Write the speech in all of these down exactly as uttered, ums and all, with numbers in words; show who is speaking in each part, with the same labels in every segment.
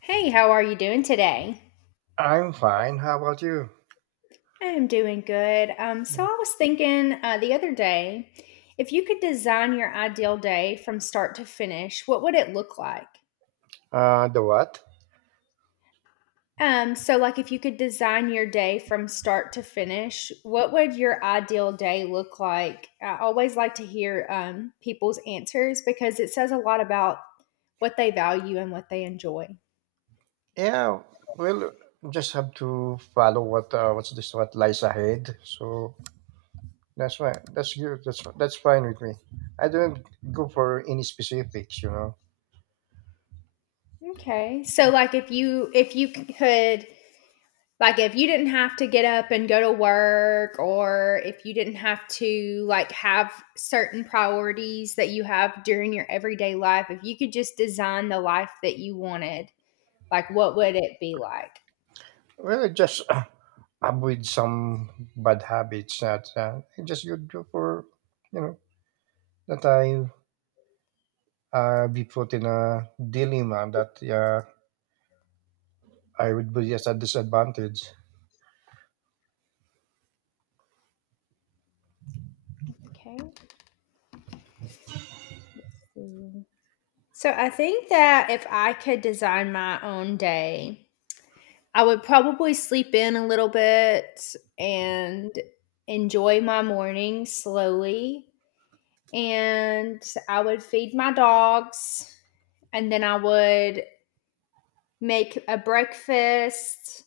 Speaker 1: Hey, how are you doing today?
Speaker 2: I'm fine. How about you?
Speaker 1: I am doing good. Um, so I was thinking uh, the other day, if you could design your ideal day from start to finish, what would it look like?
Speaker 2: Uh, the what?
Speaker 1: Um, so like if you could design your day from start to finish, what would your ideal day look like? I always like to hear um, people's answers because it says a lot about what they value and what they enjoy.
Speaker 2: Yeah, well, just have to follow what uh, what's this what lies ahead. So that's why, that's good. That's that's fine with me. I don't go for any specifics, you know.
Speaker 1: Okay. So like if you if you could, like, if you didn't have to get up and go to work, or if you didn't have to like have certain priorities that you have during your everyday life, if you could just design the life that you wanted, like, what would it be like?
Speaker 2: Well, just uh, avoid some bad habits that uh, I just good go for, you know, that I uh, be put in a dilemma that uh, I would be at a disadvantage.
Speaker 1: Okay, so I think that if I could design my own day, I would probably sleep in a little bit and enjoy my morning slowly, and I would feed my dogs, and then I would make a breakfast.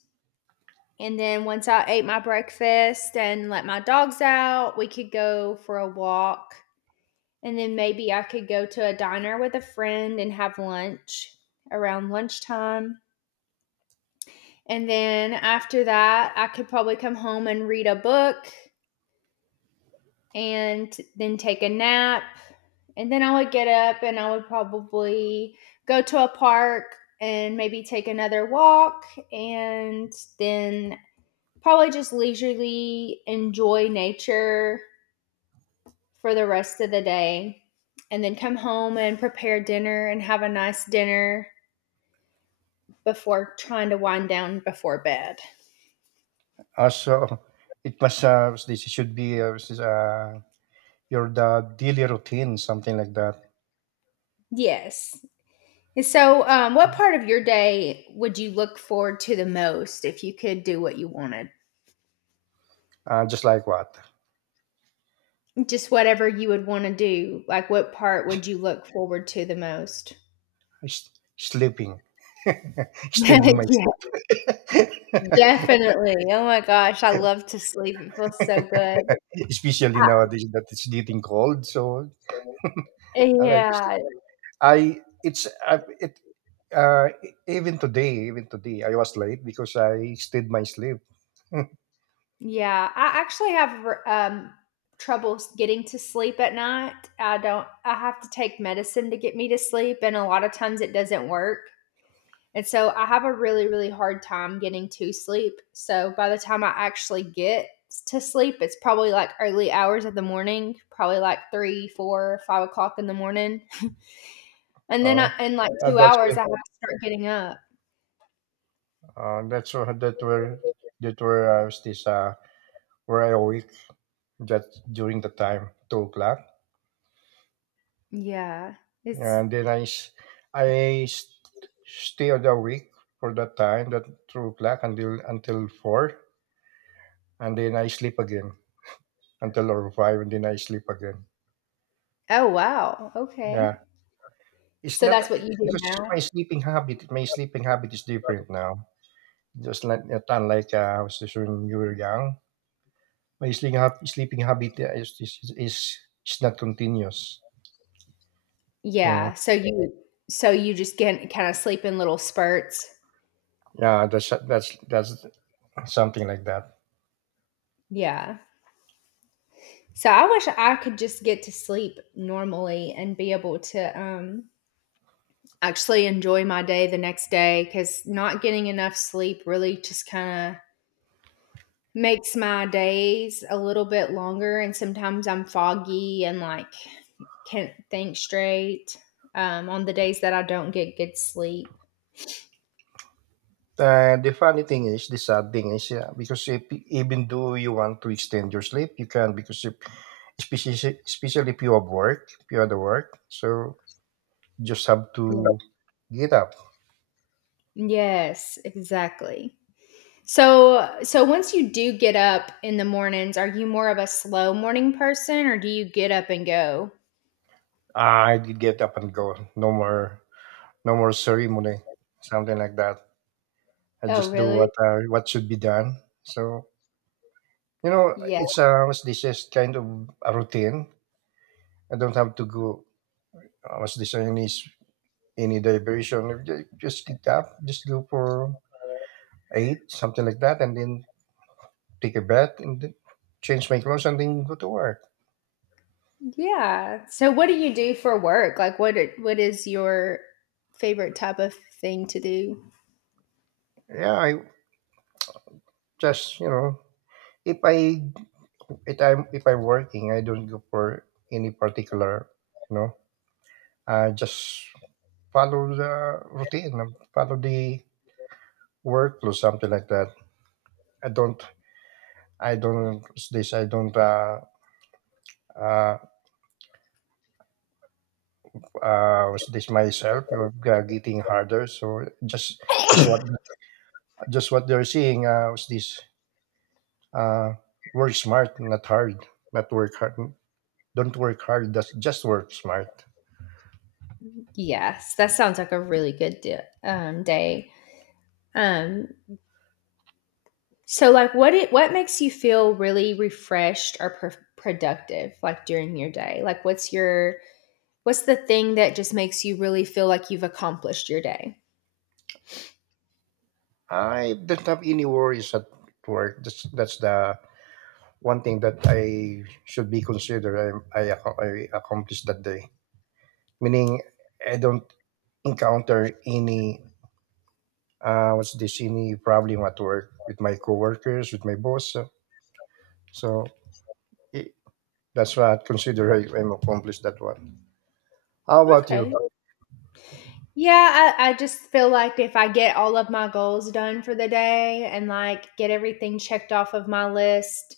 Speaker 1: And then once I ate my breakfast and let my dogs out, we could go for a walk. And then maybe I could go to a diner with a friend and have lunch around lunchtime. And then after that, I could probably come home and read a book and then take a nap. And then I would get up and I would probably go to a park and maybe take another walk, and then probably just leisurely enjoy nature for the rest of the day, and then come home and prepare dinner and have a nice dinner before trying to wind down before bed.
Speaker 2: Also, it must, uh, this should be, uh, this is, uh, your the daily routine, something like that.
Speaker 1: Yes. So, um, what part of your day would you look forward to the most if you could do what you wanted?
Speaker 2: Uh, just like what?
Speaker 1: Just whatever you would wanna do, like, what part would you look forward to the most?
Speaker 2: S- sleeping. Extending my sleep.
Speaker 1: Yeah, definitely. Oh my gosh, I love to sleep, it feels so good.
Speaker 2: Especially nowadays that it's getting cold. So, I like to sleep.
Speaker 1: Yeah,
Speaker 2: I, it's, uh, it, uh, e- even today, even today, I was late because I stayed my sleep.
Speaker 1: yeah, I actually have r um, trouble s getting to sleep at night. I don't I have to take medicine to get me to sleep, and a lot of times it doesn't work. And so I have a really, really hard time getting to sleep. So by the time I actually get to sleep, it's probably like early hours of the morning, probably like three, four, five o'clock in the morning. And then
Speaker 2: Oh,
Speaker 1: I, in like
Speaker 2: uh,
Speaker 1: two
Speaker 2: that's where,
Speaker 1: hours, I have to start getting up.
Speaker 2: uh, that's where, that where, that where I was this, uh, where I awake just during the time two o'clock.
Speaker 1: Yeah. It's,
Speaker 2: And then i s- i s- stay awake for that time that two o'clock until until four. And then I sleep again until or five. And then I sleep again.
Speaker 1: oh, wow. Okay.
Speaker 2: Yeah, it's
Speaker 1: So
Speaker 2: not,
Speaker 1: that's what
Speaker 2: it-
Speaker 1: you do
Speaker 2: because
Speaker 1: now?
Speaker 2: my sleeping habit my sleeping habit is different now, just like not unlike uh, was this when you were young. My sleeping, hab- sleeping habit uh, is, is is is is not continuous you know
Speaker 1: Yeah. So you, so you just get kind of sleep in little spurts.
Speaker 2: yeah, that's that's that's something like that.
Speaker 1: Yeah. So I wish I could just get to sleep normally and be able to, um, actually enjoy my day the next day because not getting enough sleep really just kind of makes my days a little bit longer. And sometimes I'm foggy and like can't think straight um, on the days that I don't get good sleep.
Speaker 2: And the funny thing is, the sad thing is, yeah, because if, even though you want to extend your sleep, you can because if, especially especially if you have work, if you have the work. So you just have
Speaker 1: Yeah.
Speaker 2: to get up.
Speaker 1: Yes, exactly. So, so once you do get up in the mornings, are you more of a slow morning person or do you get up and go?
Speaker 2: I did get up and go. No more, no more ceremony, something like that. I
Speaker 1: Oh,
Speaker 2: just do
Speaker 1: really?
Speaker 2: what uh, what should be done. So, you know,
Speaker 1: Yeah.
Speaker 2: it's uh, what's this is kind of a routine. I don't have to go. Uh, what's this any any diversion? Just just get up, just go for eight, something like that, and then take a bath and then change my clothes and then go to work.
Speaker 1: Yeah. So what do you do for work? Like what i- what is your favorite type of thing to do?
Speaker 2: Yeah, I just you know if I if I'm if I'm working, I don't go for any particular you know. I just follow the routine, follow the workflow, something like that. I don't I don't what's this I don't uh uh uh what's this myself uh, getting harder. So just just what just what they're seeing uh what's this Uh, work smart, not hard. Not work hard. Don't work hard. That's just work smart.
Speaker 1: Yes, that sounds like a really good di- um, day. Um so like what it what makes you feel really refreshed or pro- productive like during your day? Like what's your what's the thing that just makes you really feel like you've accomplished your day?
Speaker 2: I don't have any worries at work. That's that's the one thing that I should be considered. I I, ac- I accomplished that day. Meaning, I don't encounter any uh, what's this any problem at work with my coworkers, with my boss. So, so i- that's what I consider. I, I'm accomplished that one. How about
Speaker 1: Okay,
Speaker 2: you?
Speaker 1: yeah, I, I just feel like if I get all of my goals done for the day and like get everything checked off of my list,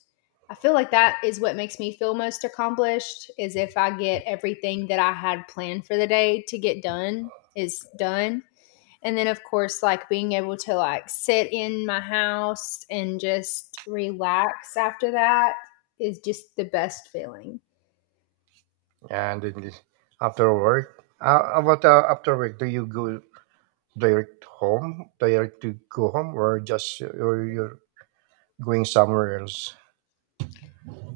Speaker 1: I feel like that is what makes me feel most accomplished is if I get everything that I had planned for the day to get done is done. And then of course like being able to like sit in my house and just relax after that is just the best feeling.
Speaker 2: And then after work, uh, about uh, after work, do you go direct home, direct to go home, or just or you're going somewhere else?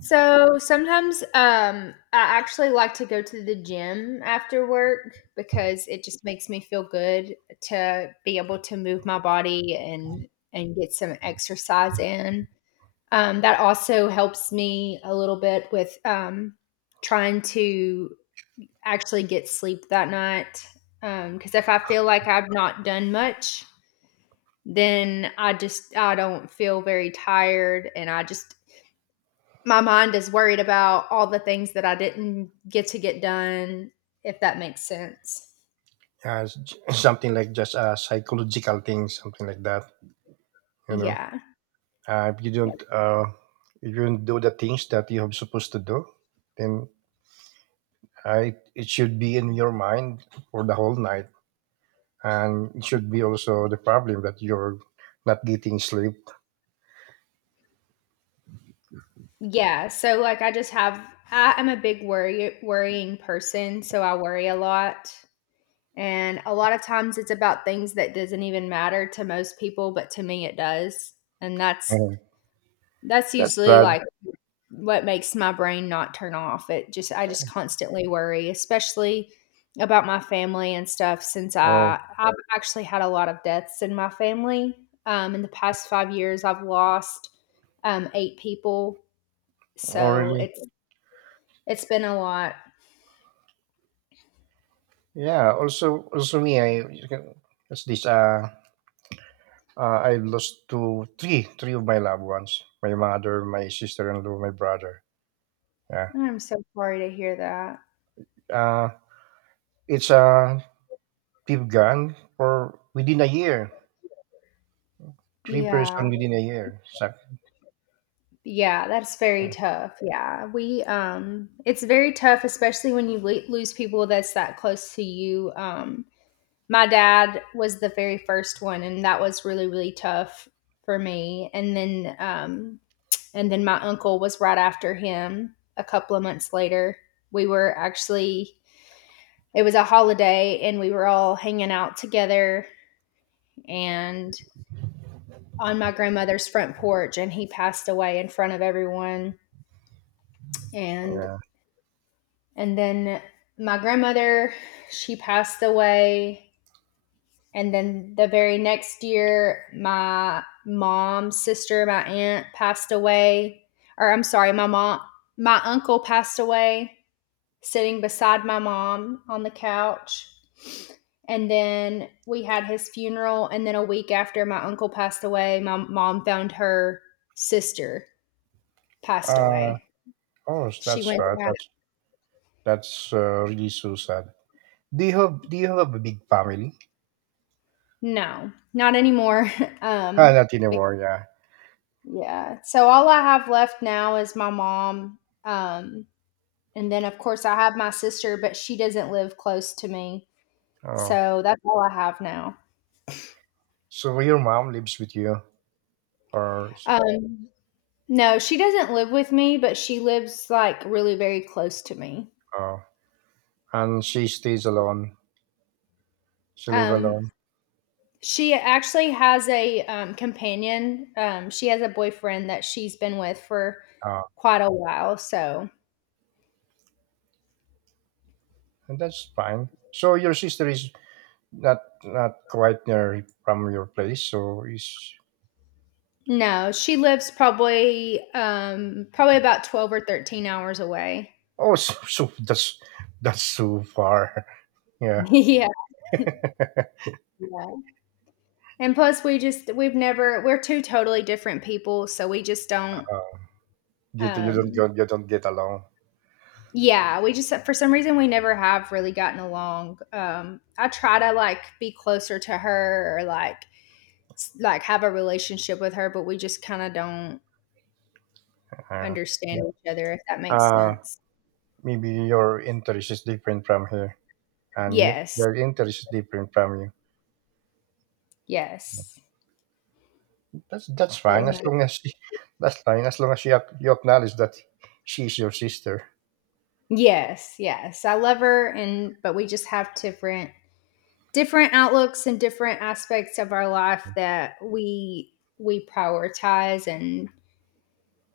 Speaker 1: So sometimes um, I actually like to go to the gym after work because it just makes me feel good to be able to move my body and and get some exercise in. Um, that also helps me a little bit with um, trying to actually get sleep that night. Because if I feel like I've not done much, then I just I don't feel very tired and I just my mind is worried about all the things that I didn't get to get done, if that makes sense.
Speaker 2: Uh, Something like just a psychological thing, something like that. You know,
Speaker 1: Yeah.
Speaker 2: uh, if you
Speaker 1: Yep.
Speaker 2: don't, uh, if you don't do the things that you have supposed to do, then I, it should be in your mind for the whole night, and it should be also the problem that you're not getting sleep.
Speaker 1: Yeah. So like I just have I am a big worry worrying person, so I worry a lot. And a lot of times it's about things that doesn't even matter to most people, but to me it does. And that's
Speaker 2: Uh,
Speaker 1: that's
Speaker 2: that's
Speaker 1: usually
Speaker 2: bad.
Speaker 1: like what makes my brain not turn off. It just I just constantly worry, especially about my family and stuff since
Speaker 2: Oh,
Speaker 1: I I've actually had a lot of deaths in my family. Um, in the past five years I've lost um, eight people,
Speaker 2: oh
Speaker 1: so
Speaker 2: really?
Speaker 1: it's it's been a lot.
Speaker 2: Yeah, also also me, I as this uh, uh I lost two three three of my loved ones. My mother, my sister in law, my brother. Yeah.
Speaker 1: I'm so sorry to hear that.
Speaker 2: Uh it's uh they've gone for within a year. Three person
Speaker 1: Yeah.
Speaker 2: within a year. So,
Speaker 1: Yeah, that's very
Speaker 2: yeah,
Speaker 1: tough. Yeah. We um it's very tough, especially when you le lose people that's that close to you. Um my dad was the very first one, and that was really really tough for me. And then um, and then my uncle was right after him. A couple of months later, we were actually it was a holiday, and we were all hanging out together and on my grandmother's front porch, and he passed away in front of everyone. And
Speaker 2: yeah.
Speaker 1: and then my grandmother, she passed away. And then the very next year, my mom's sister, my aunt passed away. Or I'm sorry, my mom, my uncle passed away sitting beside my mom on the couch. And then we had his funeral. And then a week after my uncle passed away, my mom found her sister passed
Speaker 2: Uh
Speaker 1: away.
Speaker 2: oh, so
Speaker 1: She
Speaker 2: that's
Speaker 1: went
Speaker 2: bad.
Speaker 1: to,
Speaker 2: That's that's uh, really so sad. Do you have do you have a big family?
Speaker 1: no, not anymore.
Speaker 2: Ah,
Speaker 1: um,
Speaker 2: not
Speaker 1: bec-
Speaker 2: anymore, yeah.
Speaker 1: yeah. So all I have left now is my mom. Um, And then, of course, I have my sister, but she doesn't live close to me.
Speaker 2: Oh.
Speaker 1: So that's all I have now.
Speaker 2: So your mom lives with you or
Speaker 1: Um, no, she doesn't live with me, but she lives like really very close to me.
Speaker 2: uh, and she stays alone. She live
Speaker 1: Um,
Speaker 2: alone.
Speaker 1: she actually has a um, companion. Um, she has a boyfriend that she's been with for
Speaker 2: Ah,
Speaker 1: quite a while. So
Speaker 2: and that's fine. So your sister is not not quite near from your place, so is?
Speaker 1: no, she lives probably um, probably about twelve or thirteen hours away.
Speaker 2: Oh, so, so that's that's so far. Yeah,
Speaker 1: yeah. Yeah. And plus, we just, we've never, we're two totally different people. So we just don't,
Speaker 2: you, you don't
Speaker 1: um,
Speaker 2: go, you don't get along.
Speaker 1: yeah, we just, for some reason, we never have really gotten along. Um, I try to like be closer to her or like, s- like have a relationship with her, but we just kind of don't
Speaker 2: Uh,
Speaker 1: understand
Speaker 2: yeah.
Speaker 1: each other, if that makes
Speaker 2: uh
Speaker 1: sense.
Speaker 2: Maybe your interest is different from her, and he,
Speaker 1: Yes.
Speaker 2: your interest is different from you.
Speaker 1: Yes.
Speaker 2: That's that's
Speaker 1: Very
Speaker 2: fine as
Speaker 1: much.
Speaker 2: long as she, that's fine as long as she ac- you acknowledge that she's your sister.
Speaker 1: Yes. Yes. I love her. And, but we just have different different outlooks and different aspects of our life that we we prioritize, and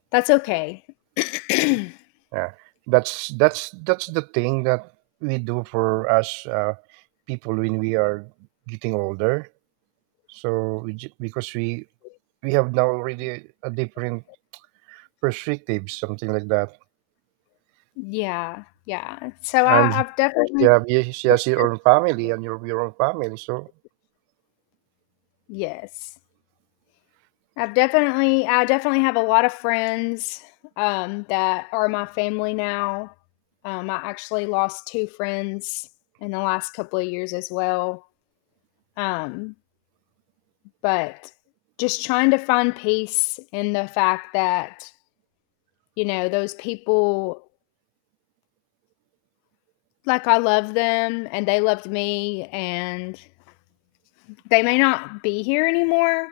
Speaker 1: that's okay.
Speaker 2: Yeah, that's that's that's the thing that we do for us uh, people when we are getting older. So we, ju- because we we have now already a different perspective, something like that,
Speaker 1: Yeah, yeah, so
Speaker 2: and
Speaker 1: I, I've definitely
Speaker 2: yeah, you have- you your own family and your your own family. So
Speaker 1: yes I've definitely I definitely have a lot of friends um, that are my family now. Um, i actually lost two friends in the last couple of years as well. Um, but just trying to find peace in the fact that you know, those people, like I love them and they loved me, and they may not be here anymore,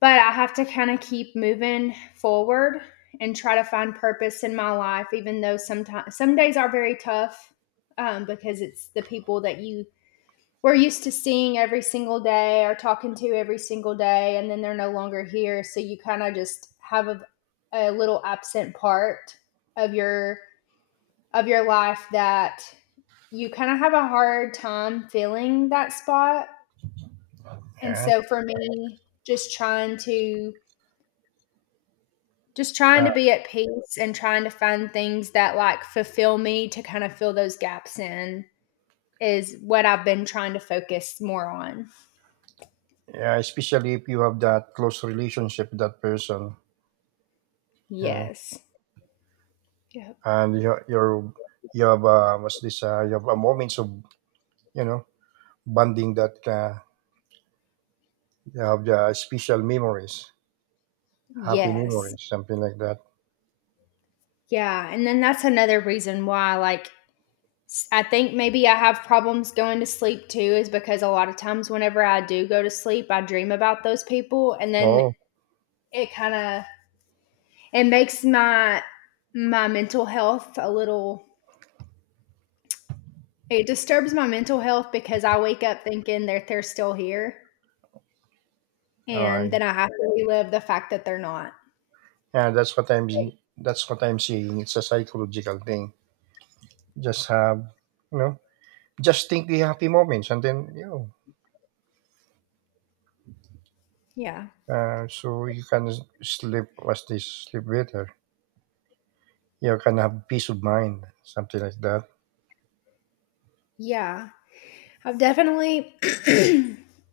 Speaker 1: but I have to kind of keep moving forward and try to find purpose in my life, even though sometimes some days are very tough um, because it's the people that you were used to seeing every single day or talking to every single day, and then they're no longer here. So you kind of just have a, a little absent part of your of your life that you kind of have a hard time filling that spot. And
Speaker 2: yeah,
Speaker 1: so for me, just trying to just trying
Speaker 2: yeah,
Speaker 1: to be at peace and trying to find things that like fulfill me to kind of fill those gaps in is what I've been trying to focus more on.
Speaker 2: yeah. Especially if you have that close relationship with that person, yeah,
Speaker 1: Yes. Yep.
Speaker 2: and you you're, you have uh, what's this? Uh, you have a moments of you know bonding that uh, you have the special memories, happy
Speaker 1: Yes.
Speaker 2: memories, something like that.
Speaker 1: Yeah, and then that's another reason why like S- I think maybe I have problems going to sleep too, is because a lot of times whenever I do go to sleep, I dream about those people, and then
Speaker 2: Oh,
Speaker 1: it kind of it makes my my mental health a little. It disturbs my mental health because I wake up thinking that they're still here,
Speaker 2: all
Speaker 1: and
Speaker 2: right.
Speaker 1: then I have to relive the fact that they're not.
Speaker 2: Yeah, that's what I'm. That's what I'm seeing. It's a psychological thing. Just have, you know, just think the happy moments, and then you know,
Speaker 1: Yeah,
Speaker 2: uh, so you can s- sleep. What's this? Sleep better. You can have peace of mind, something like that.
Speaker 1: yeah. I've definitely,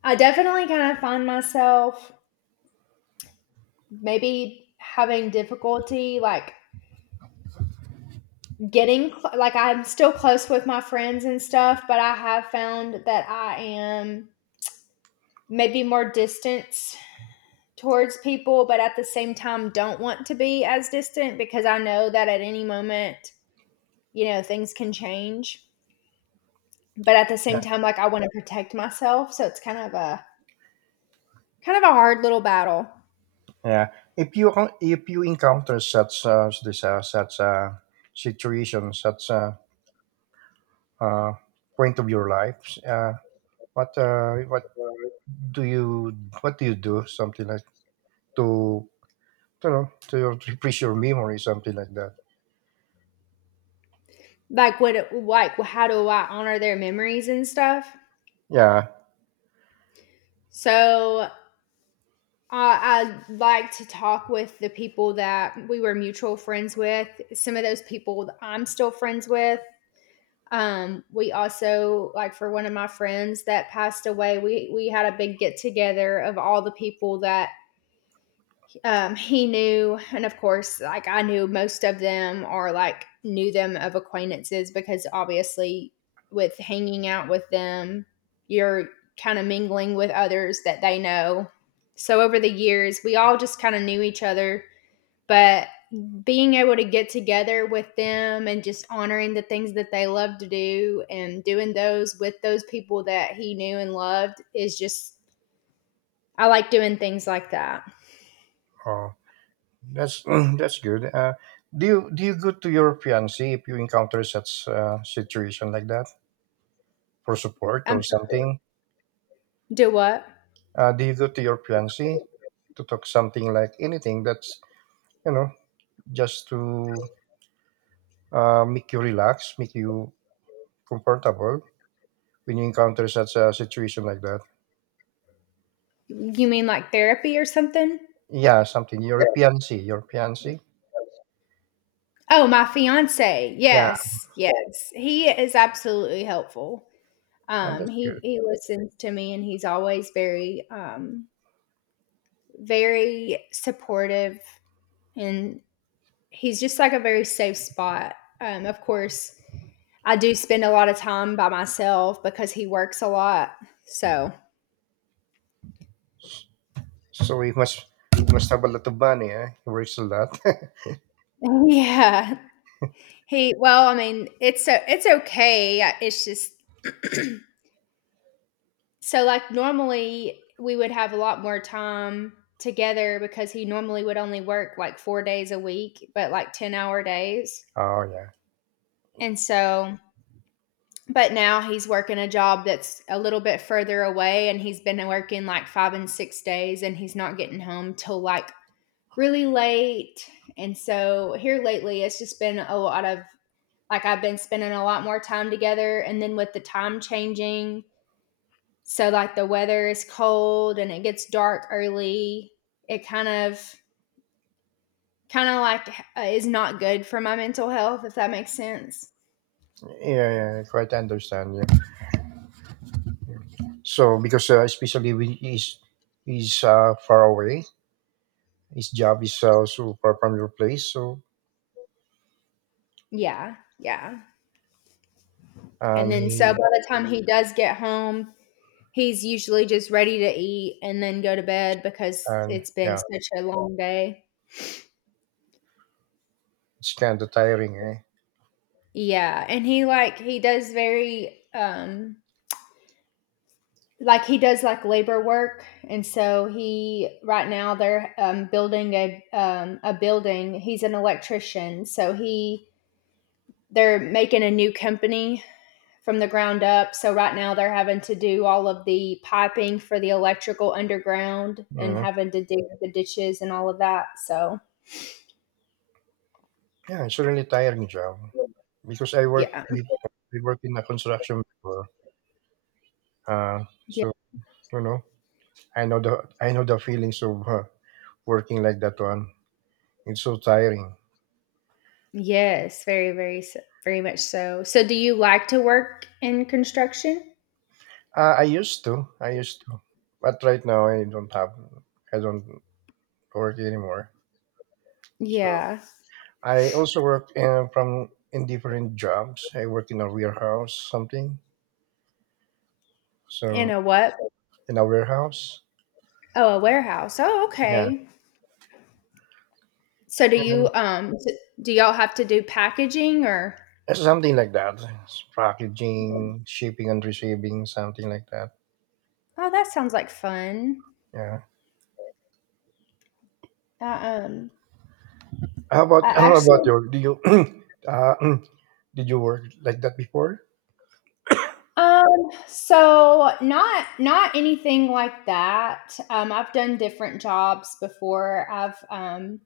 Speaker 1: I definitely kind of find myself maybe having difficulty like getting like I'm still close with my friends and stuff, but I have found that I am maybe more distant towards people, but at the same time don't want to be as distant because I know that at any moment, you know, things can change. But at the
Speaker 2: Yeah.
Speaker 1: same time, like I want to protect myself, so it's kind of a kind of a hard little battle.
Speaker 2: Yeah. If you con- if you encounter such uh, this uh, such uh, situation, such uh, uh, point of your life, uh, what uh, what do you what do you do, something like to, you know to your- to refresh your memory, something like that.
Speaker 1: Like what, like how do I honor their memories and stuff?
Speaker 2: Yeah.
Speaker 1: So I, I like to talk with the people that we were mutual friends with. Some of those people that I'm still friends with. Um, we also like for one of my friends that passed away, we we had a big get together of all the people that um, he knew, and of course, like I knew most of them or like knew them of acquaintances because obviously, with hanging out with them, you're kind of mingling with others that they know. So, over the years, we all just kind of knew each other. But being able to get together with them and just honoring the things that they love to do and doing those with those people that he knew and loved is just, I like doing things like that.
Speaker 2: Oh, that's that's good. uh, do you do you go to your fiance if you encounter such uh, situation like that for support
Speaker 1: I'm
Speaker 2: or
Speaker 1: sure.
Speaker 2: something?
Speaker 1: Do what?
Speaker 2: uh, do you go to your fiance to talk something, like anything that's, you know just to uh, make you relax, make you comfortable when you encounter such a situation like that.
Speaker 1: You mean like therapy or something?
Speaker 2: Yeah, something,
Speaker 1: Yeah.
Speaker 2: your fiance your fiance.
Speaker 1: Oh, my fiance.
Speaker 2: Yeah.
Speaker 1: Yes, yes. He is absolutely helpful.
Speaker 2: And
Speaker 1: Um,
Speaker 2: that's
Speaker 1: he
Speaker 2: good.
Speaker 1: he listens to me, and he's always very, um, very supportive, and he's just like a very safe spot. Um, of course, I do spend a lot of time by myself because he works a lot. So,
Speaker 2: So he must he must have a lot of money, eh? He works a lot.
Speaker 1: yeah, he. Well, I mean, it's o- it's okay. I- It's just so, like, normally we would have a lot more time together because he normally would only work like four days a week, but like ten hour days.
Speaker 2: Oh, yeah,
Speaker 1: And so, but now he's working a job that's a little bit further away and he's been working like five and six days and he's not getting home till like really late. And so, here lately, it's just been a lot of like I've been spending a lot more time together. And then with the time changing, so like the weather is cold and it gets dark early. It kind of kind of like uh, is not good for my mental health, if that makes sense.
Speaker 2: yeah, yeah. Quite understand. Yeah. So because uh, especially when he's, he's uh, far away, his job is uh, so far from your place. So,
Speaker 1: Yeah. Yeah. And
Speaker 2: and
Speaker 1: then so by
Speaker 2: he,
Speaker 1: the time he does get home, he's usually just ready to eat and then go to bed because
Speaker 2: and
Speaker 1: it's been
Speaker 2: yeah,
Speaker 1: such a long day.
Speaker 2: it's kind of tiring, eh?
Speaker 1: Yeah, and he like he does very um like he does like labor work. And so he right now they're um, building a um, a building. He's an electrician, so he they're making a new company from the ground up. So right now they're having to do all of the piping for the electrical underground and
Speaker 2: Yeah,
Speaker 1: having to dig the ditches and all of that. So
Speaker 2: yeah. It's a really tiring job because I work
Speaker 1: yeah,
Speaker 2: with, I work in a construction before. Uh,
Speaker 1: yeah,
Speaker 2: so you know, I know the, I know the feelings of uh, working like that one. It's so tiring.
Speaker 1: yes, very very s- very much so. So do you like to work in construction?
Speaker 2: Uh, I used to. I used to. But right now I don't have, I don't work anymore. So
Speaker 1: Yeah,
Speaker 2: I also work in, from in different jobs. I work in a warehouse, something.
Speaker 1: in
Speaker 2: So
Speaker 1: a what?
Speaker 2: in a warehouse.
Speaker 1: Oh, a warehouse. Oh,
Speaker 2: Yeah.
Speaker 1: okay. So do you
Speaker 2: And
Speaker 1: um s- do y'all have to do packaging, or
Speaker 2: something like that. It's
Speaker 1: mhm?
Speaker 2: packaging, shipping and receiving, something like that.
Speaker 1: Oh, that sounds like fun.
Speaker 2: Yeah.
Speaker 1: I, um
Speaker 2: How
Speaker 1: I
Speaker 2: about how about
Speaker 1: actually
Speaker 2: your, do you uh, did you work like that before?
Speaker 1: um so not not anything like that. Um I've done different jobs before. I've um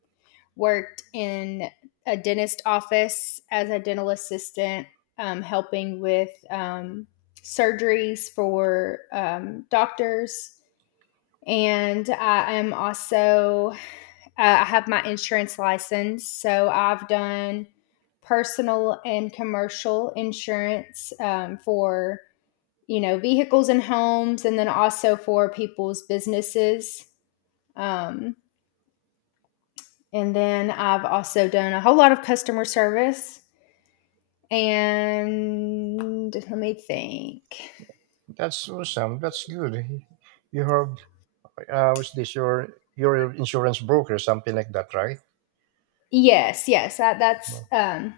Speaker 1: worked in a dentist office as a dental assistant um helping with um surgeries for um doctors. And I am also uh, I have my insurance license, so I've done personal and commercial insurance um, for you know vehicles and homes, and then also for people's businesses. Um, and then I've also done a whole lot of customer service. And let me think.
Speaker 2: That's awesome. That's good. You have. Uh, was this your your insurance broker, something like that, right?
Speaker 1: Yes, yes. That that's
Speaker 2: No.
Speaker 1: um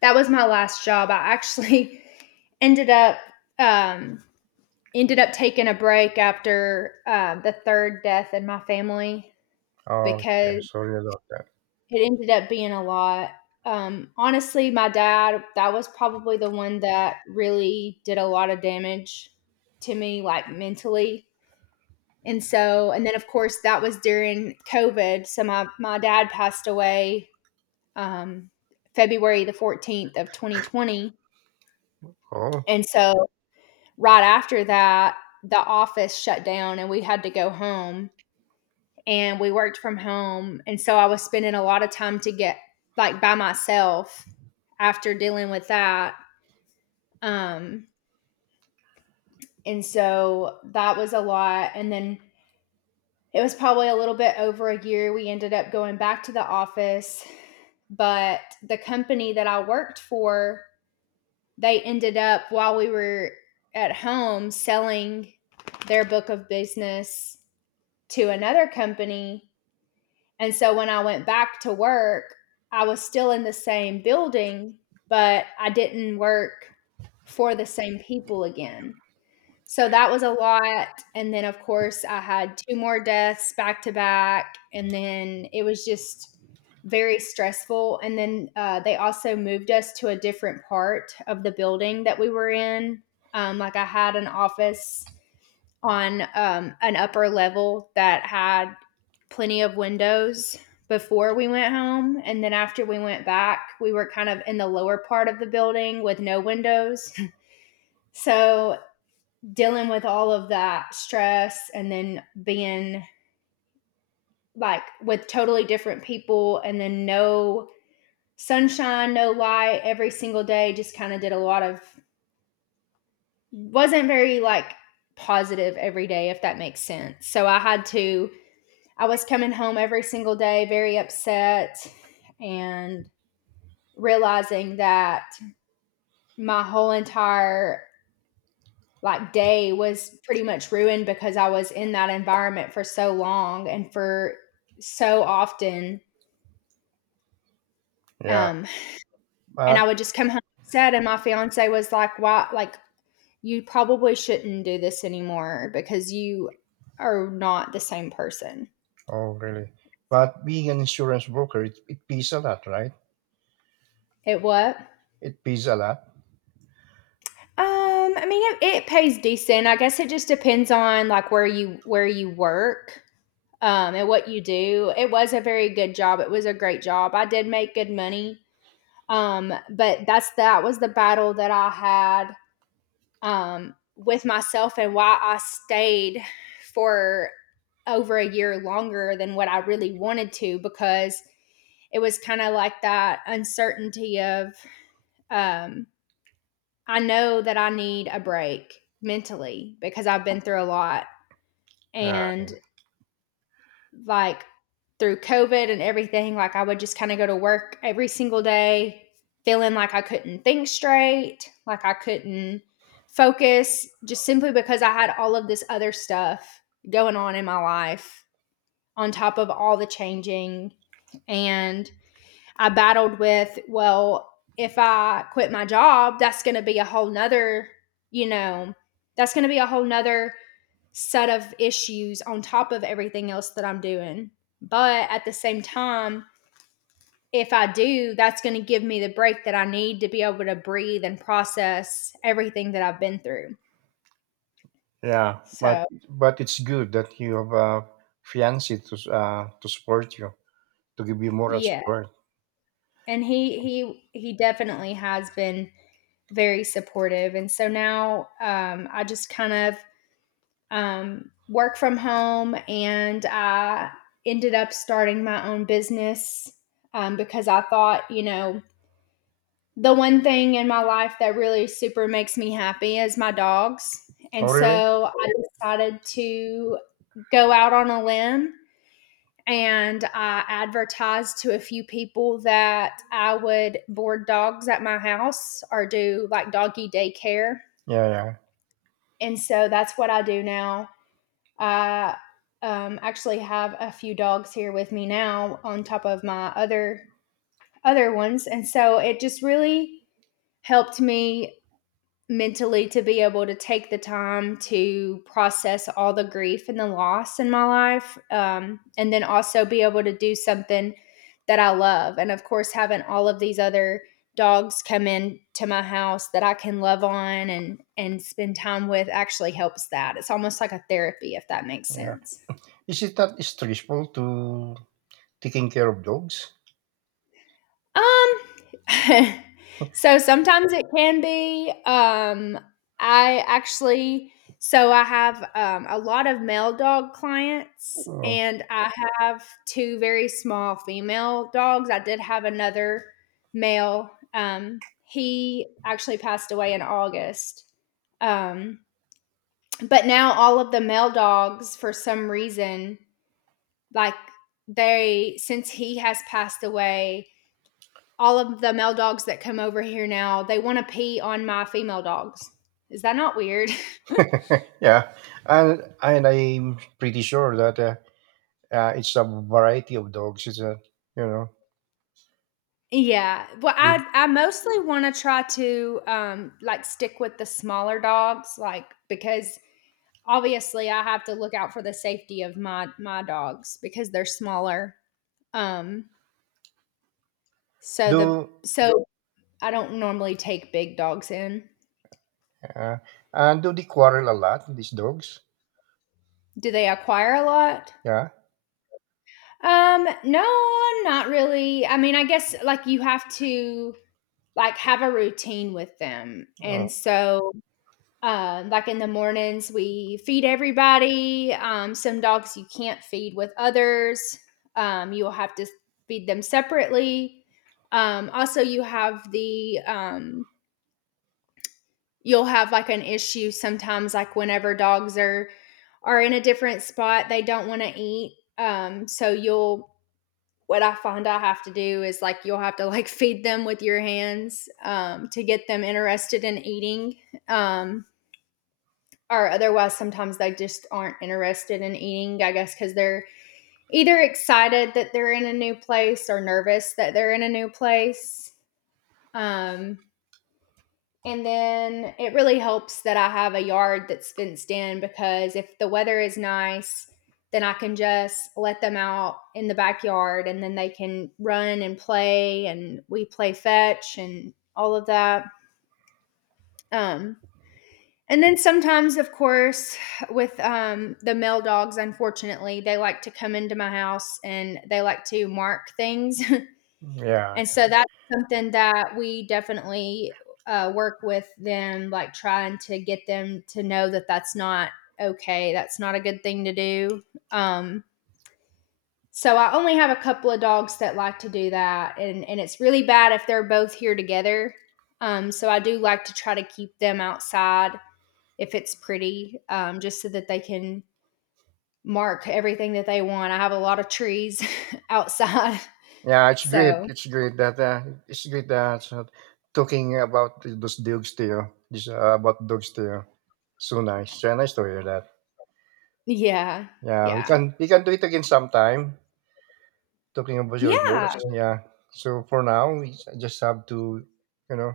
Speaker 1: that was my last job. I actually ended up um ended up taking a break after uh, the third death in my family
Speaker 2: Oh, okay.
Speaker 1: because
Speaker 2: Sorry about that.
Speaker 1: it ended up being a lot. Um honestly, my dad, that was probably the one that really did a lot of damage to me like mentally. And so and then of course that was during COVID. So my my dad passed away, um, February the fourteenth of twenty twenty.
Speaker 2: Oh,
Speaker 1: And so right after that, the office shut down and we had to go home and we worked from home. And so I was spending a lot of time to get like by myself after dealing with that. Um, and so that was a lot. And then it was probably a little bit over a year. We ended up going back to the office, but the company that I worked for, they ended up while we were at home selling their book of business to another company. And so when I went back to work, I was still in the same building, but I didn't work for the same people again. So that was a lot, and then, of course, I had two more deaths back to back, and then it was just very stressful, and then, uh, they also moved us to a different part of the building that we were in. Um, like, I had an office on, um, an upper level that had plenty of windows before we went home, and then after we went back, we were kind of in the lower part of the building with no windows. So, dealing with all of that stress and then being like with totally different people and then no sunshine, no light every single day, just kind of did a lot of, wasn't very like positive every day, if that makes sense. So I had to, I was coming home every single day very upset and realizing that my whole entire like day was pretty much ruined because I was in that environment for so long and for so often.
Speaker 2: yeah.
Speaker 1: Um, and I
Speaker 2: But
Speaker 1: would just come home upset, and my fiance was like, "Why? Like, you probably shouldn't do this anymore because you are not the same person."
Speaker 2: oh, really? But being an insurance broker, it, it pays a lot, right?
Speaker 1: It what?
Speaker 2: It pays a lot.
Speaker 1: Um, I mean, it, it pays decent. I guess it just depends on like where you where you work, um, and what you do. It was a very good job. It was a great job. I did make good money. Um, but that's that was the battle that I had, um, with myself, and why I stayed for over a year longer than what I really wanted to, because it was kind of like that uncertainty of, um, I know that I need a break mentally because I've been through a lot.
Speaker 2: Yeah,
Speaker 1: And like through COVID and everything, like I would just kind of go to work every single day feeling like I couldn't think straight, like I couldn't focus just simply because I had all of this other stuff going on in my life on top of all the changing. And I battled with, well, if I quit my job, that's going to be a whole nother, you know, that's going to be a whole nother set of issues on top of everything else that I'm doing. But at the same time, if I do, that's going to give me the break that I need to be able to breathe and process everything that I've been through.
Speaker 2: yeah. But
Speaker 1: So,
Speaker 2: but it's good that you have a fiance to s- uh, to support you, to give you moral
Speaker 1: yeah.
Speaker 2: support.
Speaker 1: And he he he definitely has been very supportive. And so now um I just kind of um, work from home, and I ended up starting my own business, um, because I thought, you know, the one thing in my life that really super makes me happy is my dogs.
Speaker 2: Oh,
Speaker 1: And
Speaker 2: really?
Speaker 1: so I decided to go out on a limb and I advertised to a few people that I would board dogs at my house or do like doggy daycare.
Speaker 2: Yeah,
Speaker 1: And so that's what I do now. I, um, actually have a few dogs here with me now on top of my other other ones, and so it just really helped me mentally to be able to take the time to process all the grief and the loss in my life, um, and then also be able to do something that I love. And of course having all of these other dogs come in to my house that I can love on and and spend time with actually helps. That it's almost like a therapy, if that makes
Speaker 2: yeah, yeah.
Speaker 1: sense.
Speaker 2: Is it that stressful to taking care of dogs?
Speaker 1: Um, so sometimes it can be. Um, I actually, so I have um, a lot of male dog clients,
Speaker 2: Oh,
Speaker 1: and I have two very small female dogs. I did have another male. Um, he actually passed away in August. Um, but now all of the male dogs, for some reason, like they, since he has passed away, all of the male dogs that come over here now, they want to pee on my female dogs. Is that not weird?
Speaker 2: yeah, and and I'm pretty sure that. Uh, Uh, it's a variety of dogs. It's a, you know
Speaker 1: Yeah. Well,
Speaker 2: do
Speaker 1: I I mostly want to try to um like stick with the smaller dogs like because obviously I have to look out for the safety of my my dogs because they're smaller. Um so the
Speaker 2: do,
Speaker 1: so I don't normally take big dogs in.
Speaker 2: uh, uh, do they quarrel a lot? These dogs,
Speaker 1: Do they acquire a lot?
Speaker 2: yeah,
Speaker 1: Um, no, not really. I mean, I guess like you have to like have a routine with them. And
Speaker 2: oh,
Speaker 1: so, uh, like in the mornings, we feed everybody. Um, some dogs you can't feed with others. Um, you will have to feed them separately. Um, also, you have the um, you'll have like an issue sometimes, like whenever dogs are are in a different spot, they don't want to eat. Um, so you'll what I find I have to do is like you'll have to like feed them with your hands, um, to get them interested in eating. Um, or otherwise, sometimes they just aren't interested in eating, I guess, because they're either excited that they're in a new place or nervous that they're in a new place. Um, And then it really helps that I have a yard that's fenced in, because if the weather is nice, then I can just let them out in the backyard and then they can run and play and we play fetch and all of that. Um, and then sometimes, of course, with um, the male dogs, unfortunately, they like to come into my house and they like to mark things.
Speaker 2: yeah,
Speaker 1: And so that's something that we definitely uh, work with them, like trying to get them to know that that's not okay. That's not a good thing to do. Um, so I only have a couple of dogs that like to do that, and and it's really bad if they're both here together. Um, so I do like to try to keep them outside if it's pretty, um, just so that they can mark everything that they want. I have a lot of trees outside,
Speaker 2: yeah. It's great.
Speaker 1: so
Speaker 2: It's great that uh, it's great that uh, talking about those dogs to you. This uh, about dogs to you. So nice. Yeah, nice to hear that.
Speaker 1: yeah,
Speaker 2: Yeah, we
Speaker 1: yeah,
Speaker 2: can we can do it again sometime. Talking about your dogs.
Speaker 1: yeah.
Speaker 2: Yeah. So for now, we s- just have to, you know,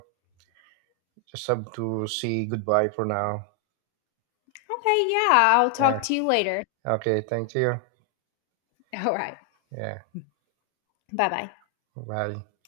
Speaker 2: just have to say goodbye for now.
Speaker 1: Okay, yeah, I'll
Speaker 2: Yeah.
Speaker 1: talk to you later.
Speaker 2: Okay. Thank you.
Speaker 1: All right.
Speaker 2: É,
Speaker 1: Bye bye.
Speaker 2: a